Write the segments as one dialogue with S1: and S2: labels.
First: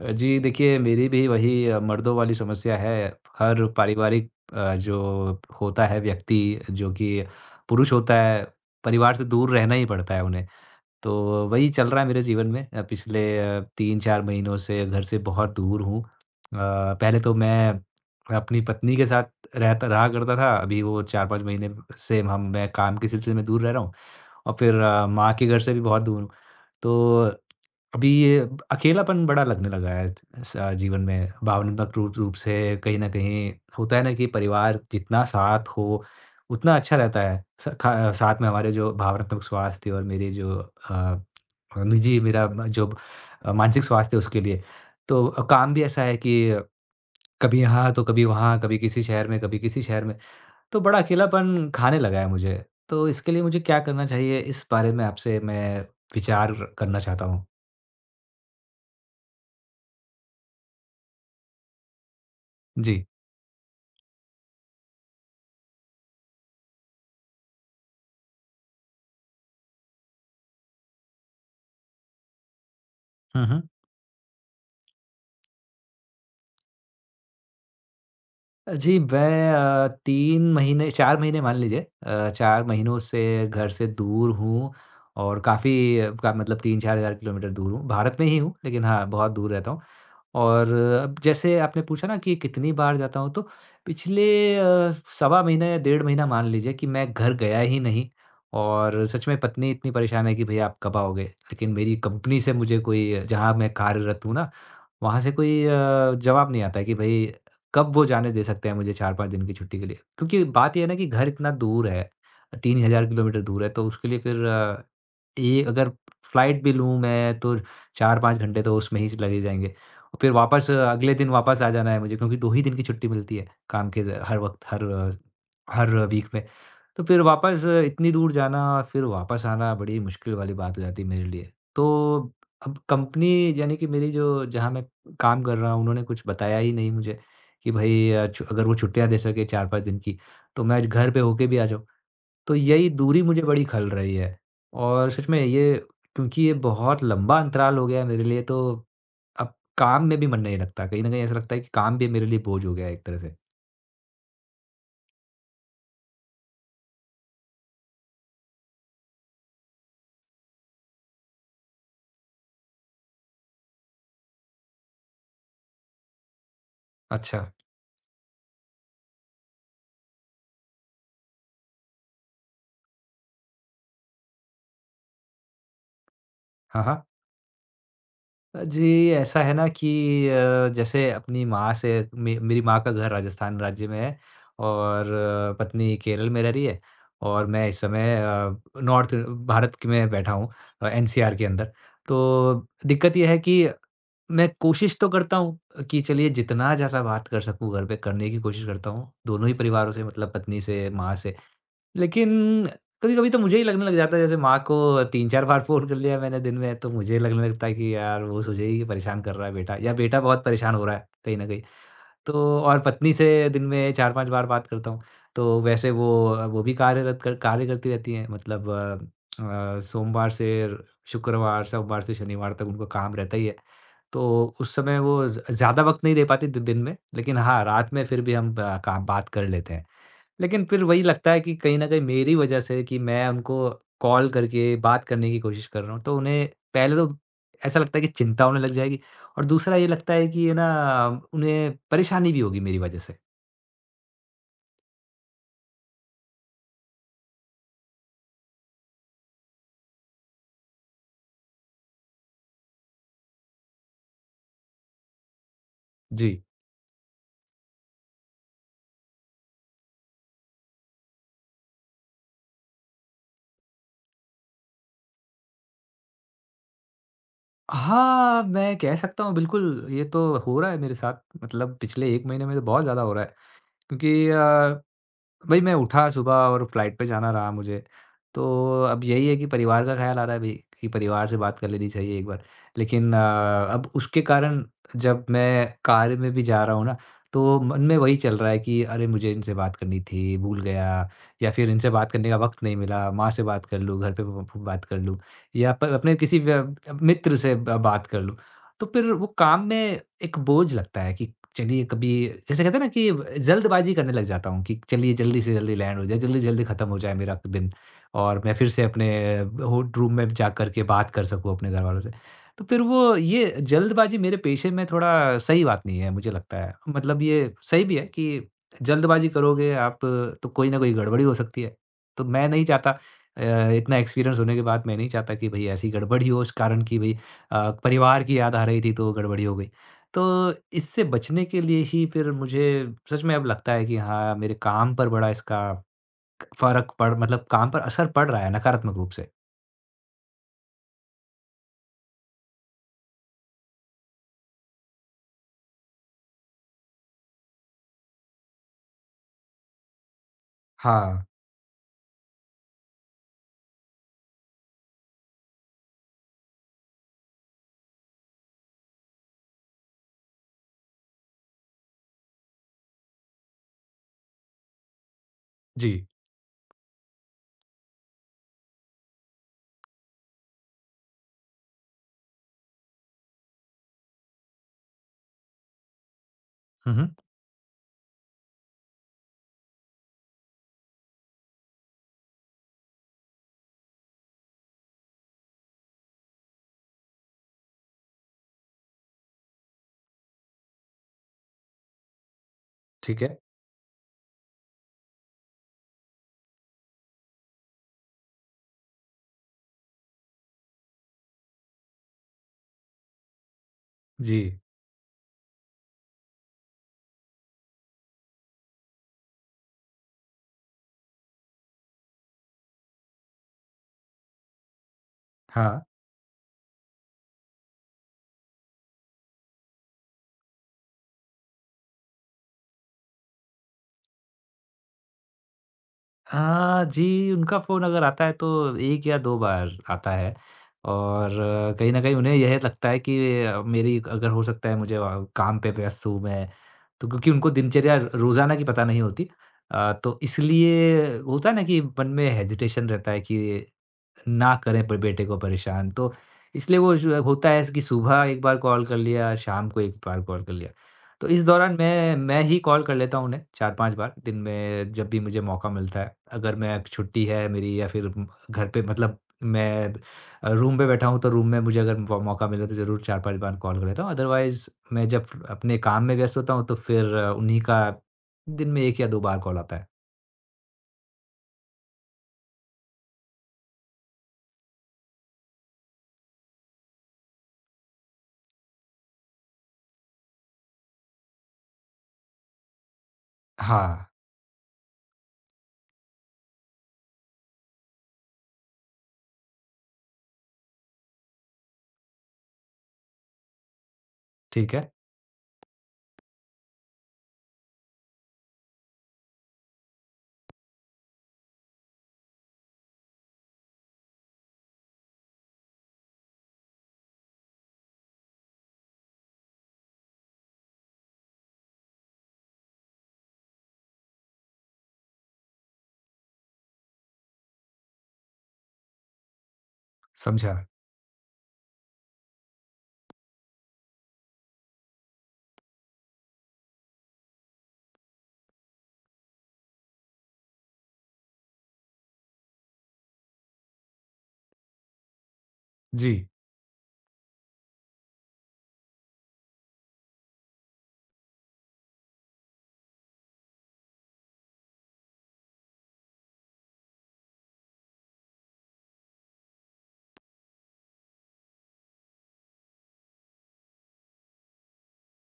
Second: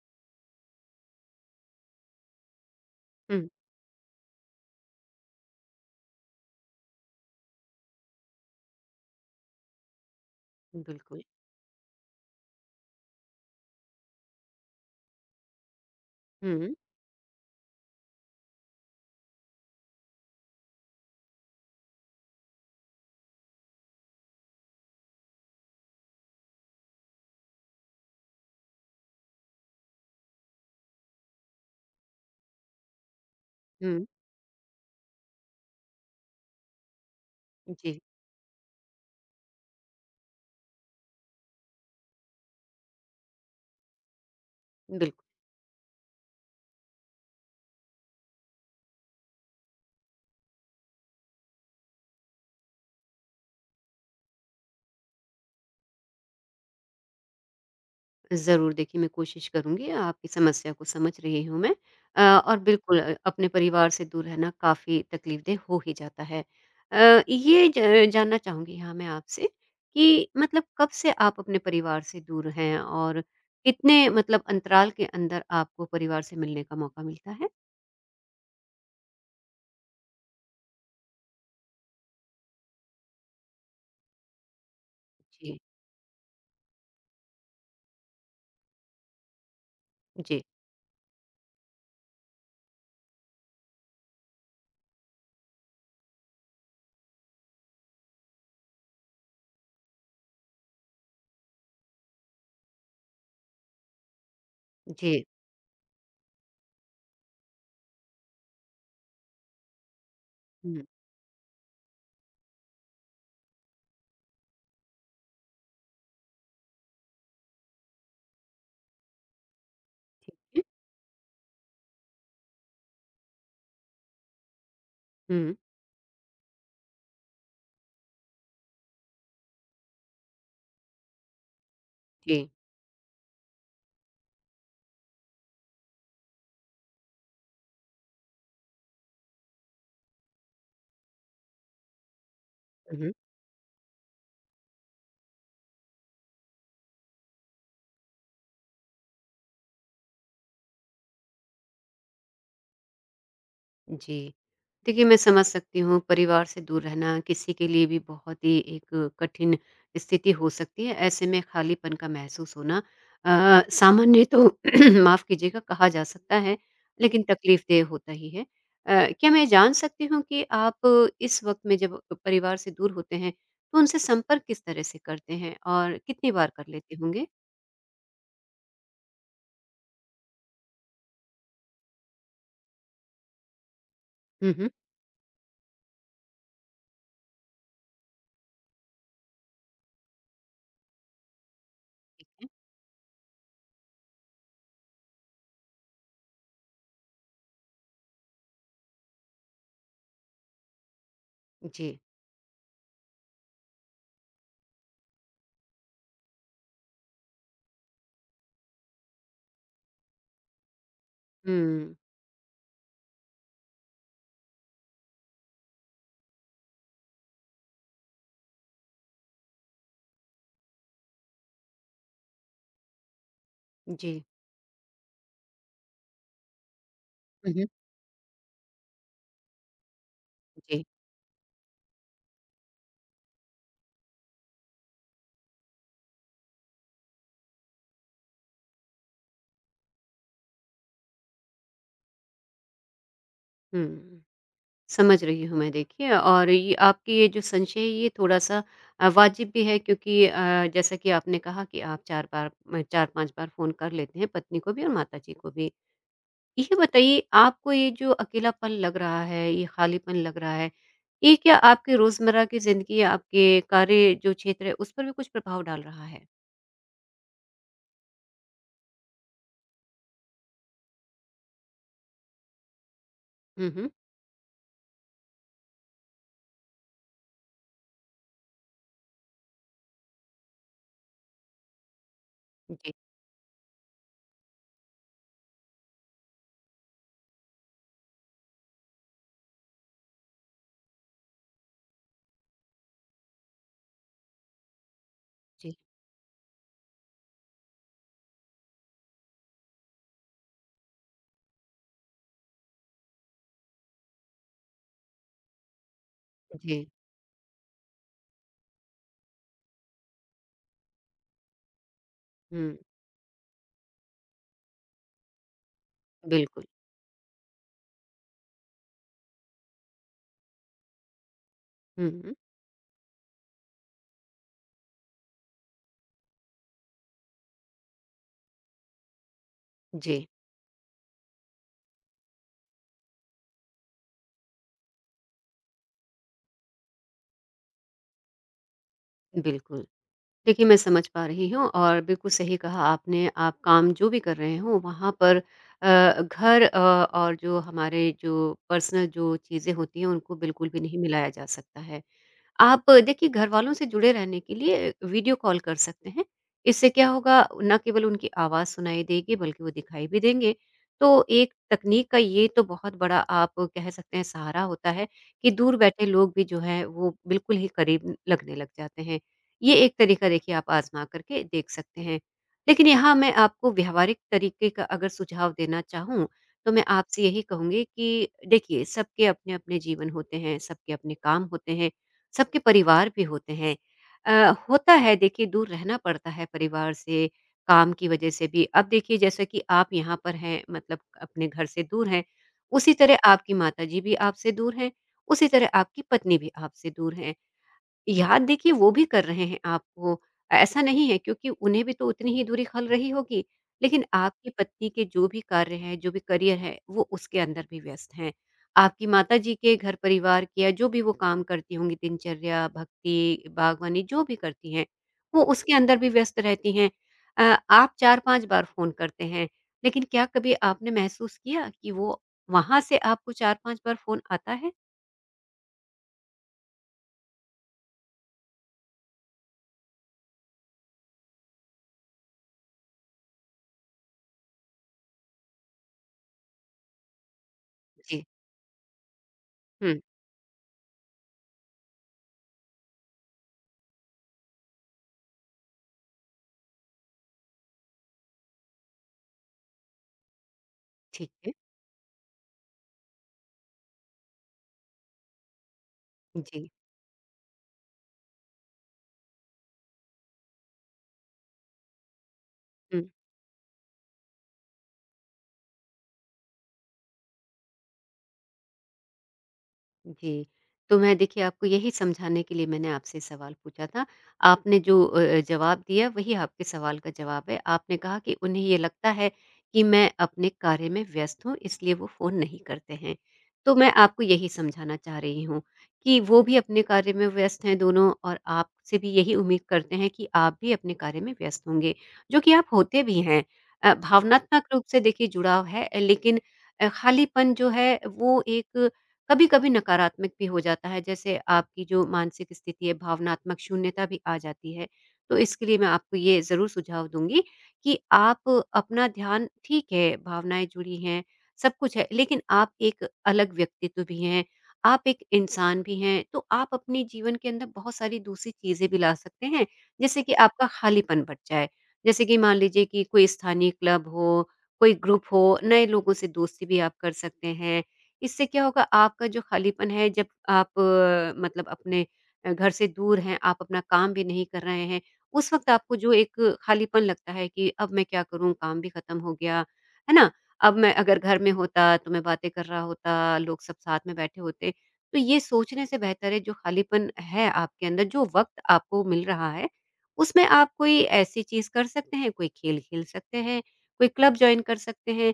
S1: जी देखिए, मेरी भी वही मर्दों वाली समस्या है।
S2: हुँ,
S1: हर पारिवारिक जो होता है व्यक्ति जो कि पुरुष होता है, परिवार से दूर रहना ही पड़ता है उन्हें। तो
S2: बिल्कुल।
S1: वही चल रहा है मेरे जीवन में पिछले 3-4 महीनों से घर से बहुत दूर हूँ।
S2: हुँ,
S1: पहले तो मैं अपनी पत्नी के साथ रहता रहा करता था, अभी वो 4-5 महीने से हम मैं काम के सिलसिले में दूर रह रहा हूँ और फिर माँ के घर से भी बहुत दूर हूँ। तो अभी ये अकेलापन बड़ा लगने लगा है जीवन में भावनात्मक रूप रूप से कहीं ना कहीं होता है
S2: हुँ,
S1: ना कि परिवार जितना साथ हो उतना अच्छा रहता है
S2: जी,
S1: साथ में हमारे जो भावनात्मक स्वास्थ्य और मेरे जो अ, निजी जो मानसिक स्वास्थ्य है उसके लिए।
S2: बिल्कुल।
S1: तो काम भी ऐसा है कि कभी यहाँ तो कभी वहाँ कभी किसी शहर में कभी किसी शहर में तो बड़ा अकेलापन खाने लगा है मुझे। तो इसके लिए मुझे क्या करना चाहिए इस बारे में आपसे मैं विचार करना चाहता हूँ।
S2: ज़रूर देखिए मैं कोशिश करूँगी, आपकी समस्या को समझ रही हूँ मैं। अ, और बिल्कुल
S1: जी।
S2: अपने परिवार से दूर रहना काफ़ी तकलीफ़देह हो ही जाता है। ये ज जानना चाहूँगी यहाँ मैं आपसे कि मतलब कब से आप अपने परिवार से दूर हैं और
S1: हम्म, हम्म।
S2: कितने मतलब अंतराल के अंदर आपको परिवार से मिलने का मौका मिलता है?
S1: जी, मैं 3 महीने 4 महीने मान लीजिए 4 महीनों से घर से दूर हूँ और
S2: जी,
S1: काफ़ी का मतलब 3-4 हज़ार किलोमीटर दूर हूँ। भारत में ही हूँ, लेकिन हाँ, बहुत दूर रहता हूँ।
S2: जी,
S1: और अब जैसे आपने पूछा ना कि कितनी बार जाता हूँ, तो पिछले सवा महीना या डेढ़ महीना मान लीजिए कि मैं घर गया ही नहीं और सच में पत्नी इतनी परेशान है कि भैया आप कब आओगे? लेकिन मेरी कंपनी से मुझे कोई, जहाँ मैं कार्यरत हूँ ना, वहाँ
S2: जी।
S1: से कोई जवाब नहीं आता है कि भई कब वो जाने दे सकते हैं मुझे 4-5 दिन की छुट्टी के लिए। क्योंकि बात
S2: हुँ,
S1: ये है ना कि घर इतना दूर है, 3000 किलोमीटर दूर है, तो उसके लिए फिर ये अगर फ्लाइट भी लूँ मैं तो 4-5 घंटे तो उसमें ही लग ही जाएँगे। फिर
S2: हुँ,
S1: वापस अगले दिन वापस आ जाना है मुझे क्योंकि 2 ही दिन की छुट्टी मिलती है काम के, ज हर वक़्त हर
S2: हुँ,
S1: हर वीक में। तो फिर वापस इतनी दूर जाना फिर वापस आना बड़ी मुश्किल वाली बात हो जाती है मेरे लिए। तो
S2: जी।
S1: अब कंपनी यानी कि मेरी जो जहाँ मैं काम कर रहा हूँ उन्होंने कुछ बताया ही नहीं मुझे कि भई अ, छु अगर वो छुट्टियाँ दे सके 4-5 दिन की तो मैं आज घर पे होके भी आ जाऊँ। तो यही
S2: हुँ, हुँ।
S1: दूरी मुझे बड़ी खल रही है और सच में ये, क्योंकि ये बहुत लंबा अंतराल हो गया है मेरे लिए तो अब काम में भी मन नहीं लगता। कहीं न कहीं ऐसा लगता है कि काम भी मेरे लिए बोझ हो गया है एक तरह से।
S2: जी। देखिए, मैं समझ सकती हूँ परिवार से दूर रहना किसी के लिए भी बहुत ही एक कठिन स्थिति हो सकती है। ऐसे में खालीपन का महसूस होना सामान्य तो माफ़ कीजिएगा कहा जा सकता है, लेकिन
S1: अच्छा।
S2: तकलीफ़देह होता ही है। क्या मैं जान सकती हूँ कि आप इस वक़्त में जब परिवार से दूर होते हैं, तो उनसे संपर्क किस तरह से करते हैं और कितनी बार कर
S1: हाँ,
S2: लेते
S1: हाँ।
S2: होंगे?
S1: जी, ऐसा है ना कि जैसे अपनी माँ से मे मेरी माँ का घर राजस्थान राज्य में है
S2: हुँ, हुँ।
S1: और पत्नी केरल में रह रही है और मैं इस समय नॉर्थ भारत क में बैठा हूँ, एनसीआर के अंदर। तो दिक्कत ये है कि मैं कोशिश तो करता हूँ कि चलिए जितना जैसा बात कर सकूँ घर पे करने की कोशिश करता हूँ, दोनों ही परिवारों से मतलब पत्नी से, माँ से।
S2: जी।
S1: लेकिन कभी-कभी तो मुझे ही लगने लग जाता है, जैसे माँ को 3-4 बार फ़ोन कर लिया मैंने दिन में तो मुझे लगने लगता है कि यार वो सोचेगी कि परेशान कर रहा है बेटा, या बेटा बहुत परेशान हो रहा है कहीं न कहीं।
S2: हुँ।
S1: तो और पत्नी से दिन में 4-5 बार बात करता हूँ। तो वैसे वो भी कार्य करती रहती हैं, मतलब सोमवार से सोमवार से शनिवार तक उनका काम रहता ही है।
S2: जी।
S1: तो उस समय वो ज़ ज़्यादा वक़्त नहीं दे पाती दि दिन में, लेकिन
S2: हुँ,
S1: हाँ,
S2: हुँ।
S1: रात में फिर भी हम ब का बात कर लेते हैं। लेकिन फिर
S2: जी।
S1: वही लगता है कि कहीं न कहीं मेरी वजह से कि मैं उनको कॉल करके बात करने की कोशिश कर रहा हूँ, तो उन्हें पहले तो ऐसा लगता है कि चिंता होने लग जाएगी और दूसरा ये लगता है कि ये ना उन्हें परेशानी भी होगी मेरी वजह से।
S2: हुँ। समझ रही हूँ मैं देखिए और ये आपकी ये जो संशय है ये थोड़ा-सा वाजिब भी है क्योंकि जैसा कि आपने कहा कि आप 4 बार म 4-5 बार फ़ोन कर लेते हैं पत्नी को भी और माताजी को भी।
S1: जी।
S2: ये बताइए आपको ये जो अकेलापन लग रहा है, ये खालीपन लग रहा है, ये क्या आपके रोज़मर्रा की ज़िंदगी या आपके कार्य जो क्षेत्र है उस पर भी कुछ प्रभाव डाल रहा है?
S1: हाँ, मैं कह सकता हूँ बिल्कुल, ये तो हो रहा है मेरे साथ, मतलब पिछले 1 महीने में तो बहुत ज़्यादा हो रहा है
S2: हुँ, हुँ।
S1: क्योंकि भाई मैं उठा सुबह और फ्लाइट पे जाना रहा मुझे। तो अब यही है कि परिवार का ख़्याल आ रहा है भई कि परिवार से बात कर लेनी चाहिए एक बार।
S2: जी,
S1: लेकिन अब उसके कारण जब मैं कार में भी जा रहा हूँ ना, तो मन में वही चल रहा है कि अरे! मुझे इनसे बात करनी थी, भूल गया, या फिर इनसे बात करने का वक़्त नहीं मिला, माँ से बात कर लूँ, घर पे ब ब बात कर लूँ या
S2: जी,
S1: प अपने किसी व्य मित्र से ब बात कर लूँ। तो फिर वो काम में एक बोझ लगता है कि चलिए, कभी जैसे कहते हैं ना कि जल्दबाजी करने लग जाता हूँ कि चलिए जल्दी से जल्दी लैंड हो जाए, जल्दी से जल्दी
S2: जी।
S1: ख़त्म हो जाए मेरा दिन और मैं फिर से अपने हो रूम में जा कर के बात कर सकूँ अपने घरवालों से। तो
S2: हुँ,
S1: फिर वो ये जल्दबाजी मेरे पेशे में थोड़ा सही बात नहीं है, मुझे लगता
S2: बिल्कुल।
S1: है। मतलब ये सही भी है कि जल्दबाजी करोगे आप तो कोई ना कोई गड़बड़ी हो सकती है।
S2: हुँ,
S1: तो
S2: हुँ।
S1: मैं नहीं चाहता, इतना एक्सपीरियंस होने के बाद मैं नहीं चाहता कि भई ऐसी गड़बड़ ही हो इस कारण कि भई परिवार की याद आ रही थी तो गड़बड़ी हो गई।
S2: जी,
S1: तो इससे बचने के लिए ही फिर मुझे सच में अब लगता है कि हाँ, मेरे काम पर बड़ा इसका फ़र्क पड़ मतलब काम पर असर पड़ रहा है नकारात्मक रूप से।
S2: बिल्कुल। देखिए, मैं समझ पा रही हूँ और बिल्कुल सही कहा आपने, आप काम जो भी कर रहे हों, वहाँ पर और जो हमारे जो पर्सनल जो चीज़ें होती हैं, उनको बिल्कुल भी नहीं
S1: हाँ,
S2: मिलाया जा सकता है। आप देखिए घरवालों से जुड़े रहने के लिए वीडियो कॉल कर सकते हैं। इससे क्या होगा ना केवल उनकी आवाज़ सुनाई देगी बल्कि वो दिखाई भी देंगे। तो एक तकनीक का ये तो बहुत बड़ा आप कह सकते हैं सहारा होता है कि दूर
S1: जी।
S2: बैठे लोग भी जो हैं वो बिल्कुल ही करीब लगने लग जाते हैं। ये एक तरीका देखिए आप आज़मा करके देख सकते हैं। लेकिन यहाँ मैं आपको व्यावहारिक तरीके का अगर सुझाव देना चाहूँ तो मैं
S1: हुँ, हुँ,
S2: आपसे यही कहूँगी कि देखिए सबके अपने-अपने जीवन होते हैं, सबके अपने काम होते हैं। सबके परिवार भी होते हैं। होता है देखिए दूर रहना पड़ता है परिवार से, काम की वजह से भी। अब देखिए जैसा कि आप यहाँ पर हैं मतलब अपने घर से दूर हैं, उसी तरह
S1: ठीक है।
S2: आपकी माताजी भी आपसे दूर हैं, उसी तरह आपकी पत्नी भी आपसे दूर हैं। याद देखिए वो भी कर रहे हैं आपको। ऐसा नहीं है क्योंकि उन्हें भी तो उतनी ही दूरी खल रही होगी, लेकिन
S1: जी,
S2: आपकी पत्नी के जो भी कार्य हैं, जो भी करियर है, वो उसके अंदर भी व्यस्त हैं। आपकी माताजी के घर परिवार के या जो भी वो काम करती होंगी दिनचर्या, भक्ति, बागवानी जो भी करती हैं, वो उसके
S1: हाँ।
S2: अंदर भी व्यस्त रहती हैं। आप 4-5 बार फ़ोन करते हैं, लेकिन क्या कभी आपने महसूस किया कि वो वहाँ से आपको 4-5 बार फ़ोन आता है?
S1: जी, उनका फ़ोन अगर आता है तो 1 या 2 बार आता है और कहीं न कहीं उन्हें यह लगता है कि अ, मेरी अगर हो सकता है मुझे, काम पे व्यस्त हूँ मैं, तो क्योंकि उनको दिनचर्या
S2: जी।
S1: रोज़ाना की पता नहीं होती।
S2: हुँ,
S1: तो इसलिए होता है ना कि मन में हेजिटेशन रहता है कि ना करें प बेटे को परेशान। तो इसलिए वो जो होता है कि सुबह एक बार कॉल कर लिया, शाम को एक बार कॉल कर लिया। तो
S2: ठीक
S1: इस
S2: है।
S1: दौरान मैं ही कॉल कर लेता हूँ उन्हें 4-5 बार दिन में जब भी मुझे मौका मिलता है। अगर
S2: जी।
S1: मैं छुट्टी है मेरी या फिर घर पे, मतलब मैं रूम पे बैठा हूँ तो रूम में मुझे अगर मौ मौका मिले तो ज़रूर
S2: हुँ।
S1: 4-5 बार कॉल कर लेता हूँ। अदरवाइज़ मैं जब अपने काम में व्यस्त होता हूँ तो फिर उन्हीं का दिन में 1 या 2 बार कॉल आता है।
S2: जी। तो मैं देखिए आपको यही समझाने के लिए मैंने आपसे सवाल पूछा था। आपने जो जवाब दिया वही आपके सवाल का जवाब है। आपने कहा कि उन्हें ये लगता है कि मैं अपने कार्य में व्यस्त हूँ इसलिए वो फ़ोन नहीं करते हैं। तो
S1: हाँ,
S2: मैं आपको यही समझाना चाह रही हूँ कि वो भी अपने कार्य में व्यस्त हैं दोनों और आपसे भी यही उम्मीद करते हैं कि आप भी अपने कार्य में व्यस्त होंगे, जो कि आप होते भी हैं। भावनात्मक
S1: ठीक
S2: रूप
S1: है,
S2: से देखिए जुड़ाव है लेकिन खालीपन जो है वो एक कभी-कभी नकारात्मक भी हो जाता है, जैसे आपकी जो मानसिक स्थिति है, भावनात्मक शून्यता भी आ जाती है। तो इसके लिए मैं आपको ये ज़रूर सुझाव दूँगी कि आप अपना ध्यान ठीक है, भावनाएँ जुड़ी हैं, सब कुछ है, लेकिन आप एक अलग व्यक्तित्व भी हैं, आप एक इंसान भी हैं, तो आप अपने जीवन के अंदर बहुत सारी दूसरी चीज़ें भी ला सकते हैं, जिससे कि
S1: समझा।
S2: आपका खालीपन बच जाए। जैसे कि मान लीजिए कि कोई स्थानीय क्लब हो, कोई ग्रुप हो, नए लोगों से दोस्ती भी आप कर सकते हैं। इससे क्या होगा आपका जो खालीपन है जब आप मतलब अपने घर से दूर हैं, आप अपना काम भी नहीं कर रहे हैं, उस वक़्त आपको जो
S1: जी,
S2: एक खालीपन लगता है कि अब मैं क्या करूँ? काम भी खत्म हो गया, है ना? अब मैं अगर घर में होता तो मैं बातें कर रहा होता, लोग सब साथ में बैठे होते। तो ये सोचने से बेहतर है जो खालीपन है आपके अंदर, जो वक़्त आपको मिल रहा है, उसमें आप कोई ऐसी चीज़ कर सकते हैं, कोई खेल खेल सकते हैं, कोई क्लब जॉइन कर सकते हैं।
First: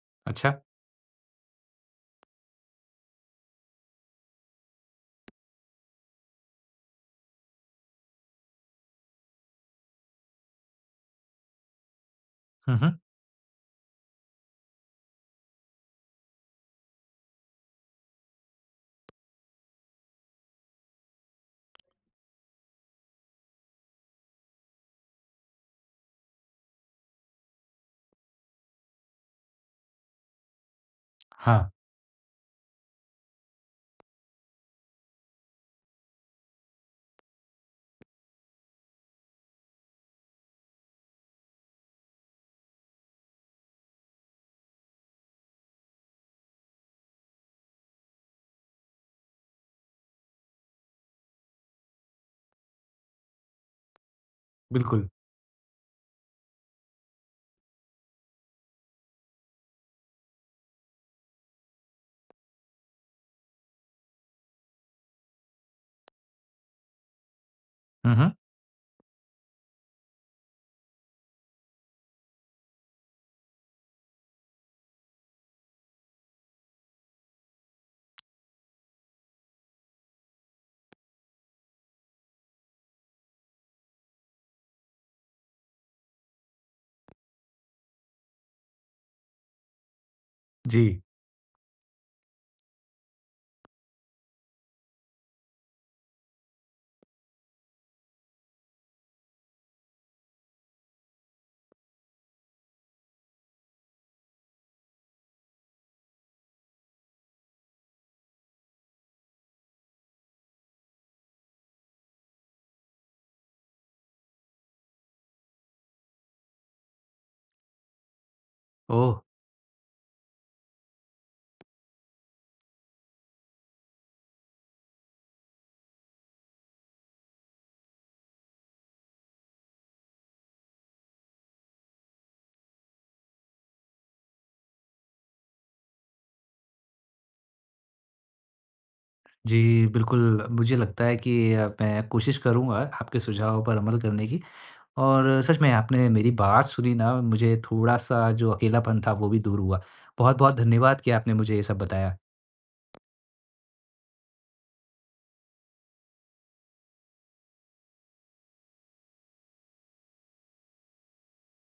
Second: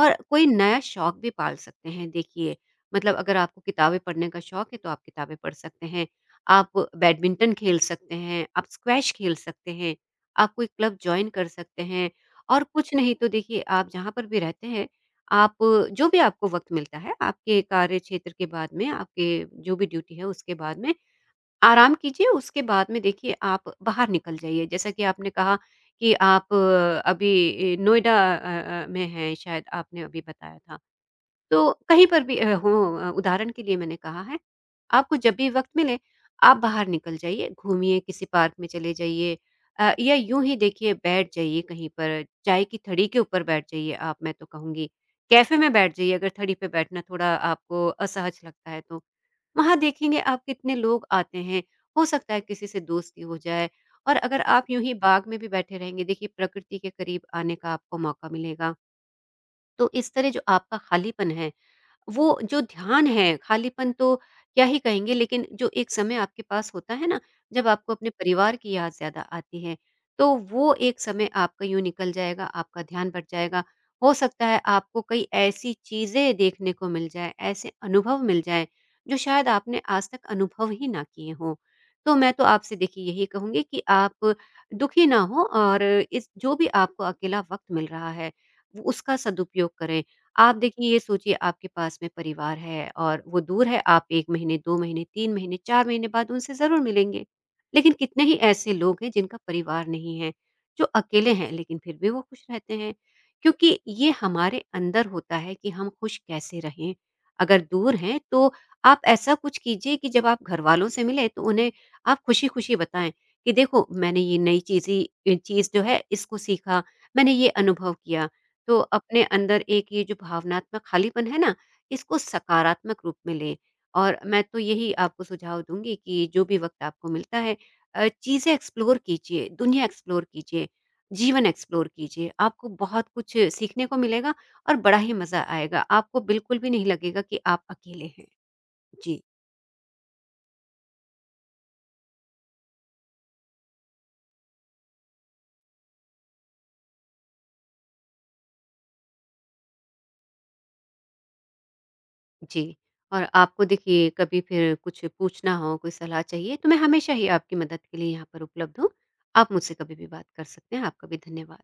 S2: और कोई
S1: अच्छा।
S2: नया शौक भी पाल सकते हैं देखिए, मतलब अगर आपको किताबें पढ़ने का शौक है तो आप किताबें पढ़ सकते हैं, आप बैडमिंटन खेल सकते हैं, आप स्क्वैश खेल सकते हैं, आप कोई क्लब जॉइन कर सकते हैं और
S1: हुँ,
S2: कुछ
S1: हुँ।
S2: नहीं तो देखिए आप जहाँ पर भी रहते हैं, आप जो भी आपको वक़्त मिलता है, आपके कार्य क्षेत्र के बाद में, आपके जो भी ड्यूटी है उसके बाद में, आराम कीजिए, उसके बाद में देखिए आप बाहर निकल जाइए। जैसा कि आपने कहा कि आप नोएडा में हैं शायद आपने अभी बताया था।
S1: हाँ,
S2: तो कहीं पर भी उदाहरण के लिए मैंने कहा है, आपको जब भी वक़्त मिले, आप बाहर निकल जाइए, घूमिए, किसी पार्क में चले जाइए या यूँ ही देखिए बैठ जाइए कहीं पर, चाय की थड़ी के ऊपर बैठ जाइए आप, मैं तो कहूँगी। कैफ़े में बैठ जाइए अगर थड़ी पे बैठना थोड़ा आपको असहज लगता है तो। वहाँ देखेंगे आप कितने लोग आते हैं, हो सकता है किसी से दोस्ती हो जाए और अगर आप यूँ ही
S1: बिल्कुल।
S2: बाग में भी बैठे रहेंगे, देखिए प्रकृति के करीब आने का आपको मौका मिलेगा। तो इस तरह जो आपका खालीपन है वो जो ध्यान है, खालीपन तो क्या ही कहेंगे लेकिन जो एक समय आपके पास होता है ना, जब आपको अपने
S1: हुँ, हुँ।
S2: परिवार की याद ज़्यादा आती है, तो वो एक समय आपका यूँ निकल जाएगा, आपका ध्यान बट जाएगा। हो सकता है आपको कई ऐसी चीज़ें देखने को मिल जाएँ, ऐसे अनुभव मिल जाएँ, जो शायद आपने आज तक अनुभव ही ना किए हों। तो मैं तो आपसे देखिए यही कहूँगी कि आप दुखी ना हों और इस जो भी आपको अकेला वक़्त मिल रहा है, वो उसका सदुपयोग करें। आप
S1: जी।
S2: देखिए ये सोचिए आपके पास में परिवार है और वो दूर है आप 1 महीने, 2 महीने, 3 महीने, 4 महीने बाद उनसे ज़रूर मिलेंगे। लेकिन कितने ही ऐसे लोग हैं जिनका परिवार नहीं है, जो अकेले हैं लेकिन फिर भी वो खुश रहते हैं। क्योंकि ये हमारे अंदर होता है कि हम खुश कैसे रहें। अगर दूर हैं तो आप ऐसा कुछ कीजिए कि जब आप घरवालों से मिलें तो उन्हें आप खुशी-खुशी बताएँ कि देखो मैंने ये नई चीज़ें चीज़ जो है इसको सीखा, मैंने ये अनुभव किया। तो
S1: ओह!
S2: अपने अंदर एक ये जो भावनात्मक खालीपन है ना, इसको सकारात्मक रूप में लें। और मैं तो यही आपको सुझाव दूँगी कि जो भी वक़्त आपको मिलता है चीज़ें एक्सप्लोर कीजिए, दुनिया एक्सप्लोर कीजिए, जीवन एक्सप्लोर कीजिए। आपको बहुत कुछ सीखने को मिलेगा और बड़ा ही मज़ा आएगा। आपको बिल्कुल भी नहीं लगेगा कि आप अकेले हैं। जी,
S1: जी, बिल्कुल, मुझे लगता है कि मैं कोशिश करूँगा आपके सुझावों पर अमल करने की और सच में आपने मेरी बात सुनी ना, मुझे थोड़ा-सा जो अकेलापन था वो भी दूर हुआ। बहुत-बहुत धन्यवाद कि आपने मुझे ये सब बताया।
S2: जी। और आपको देखिए कभी फिर कुछ पूछना हो, कोई सलाह चाहिए तो मैं हमेशा ही आपकी मदद के लिए यहाँ पर उपलब्ध हूँ। आप मुझसे कभी भी बात कर सकते हैं। आपका भी धन्यवाद।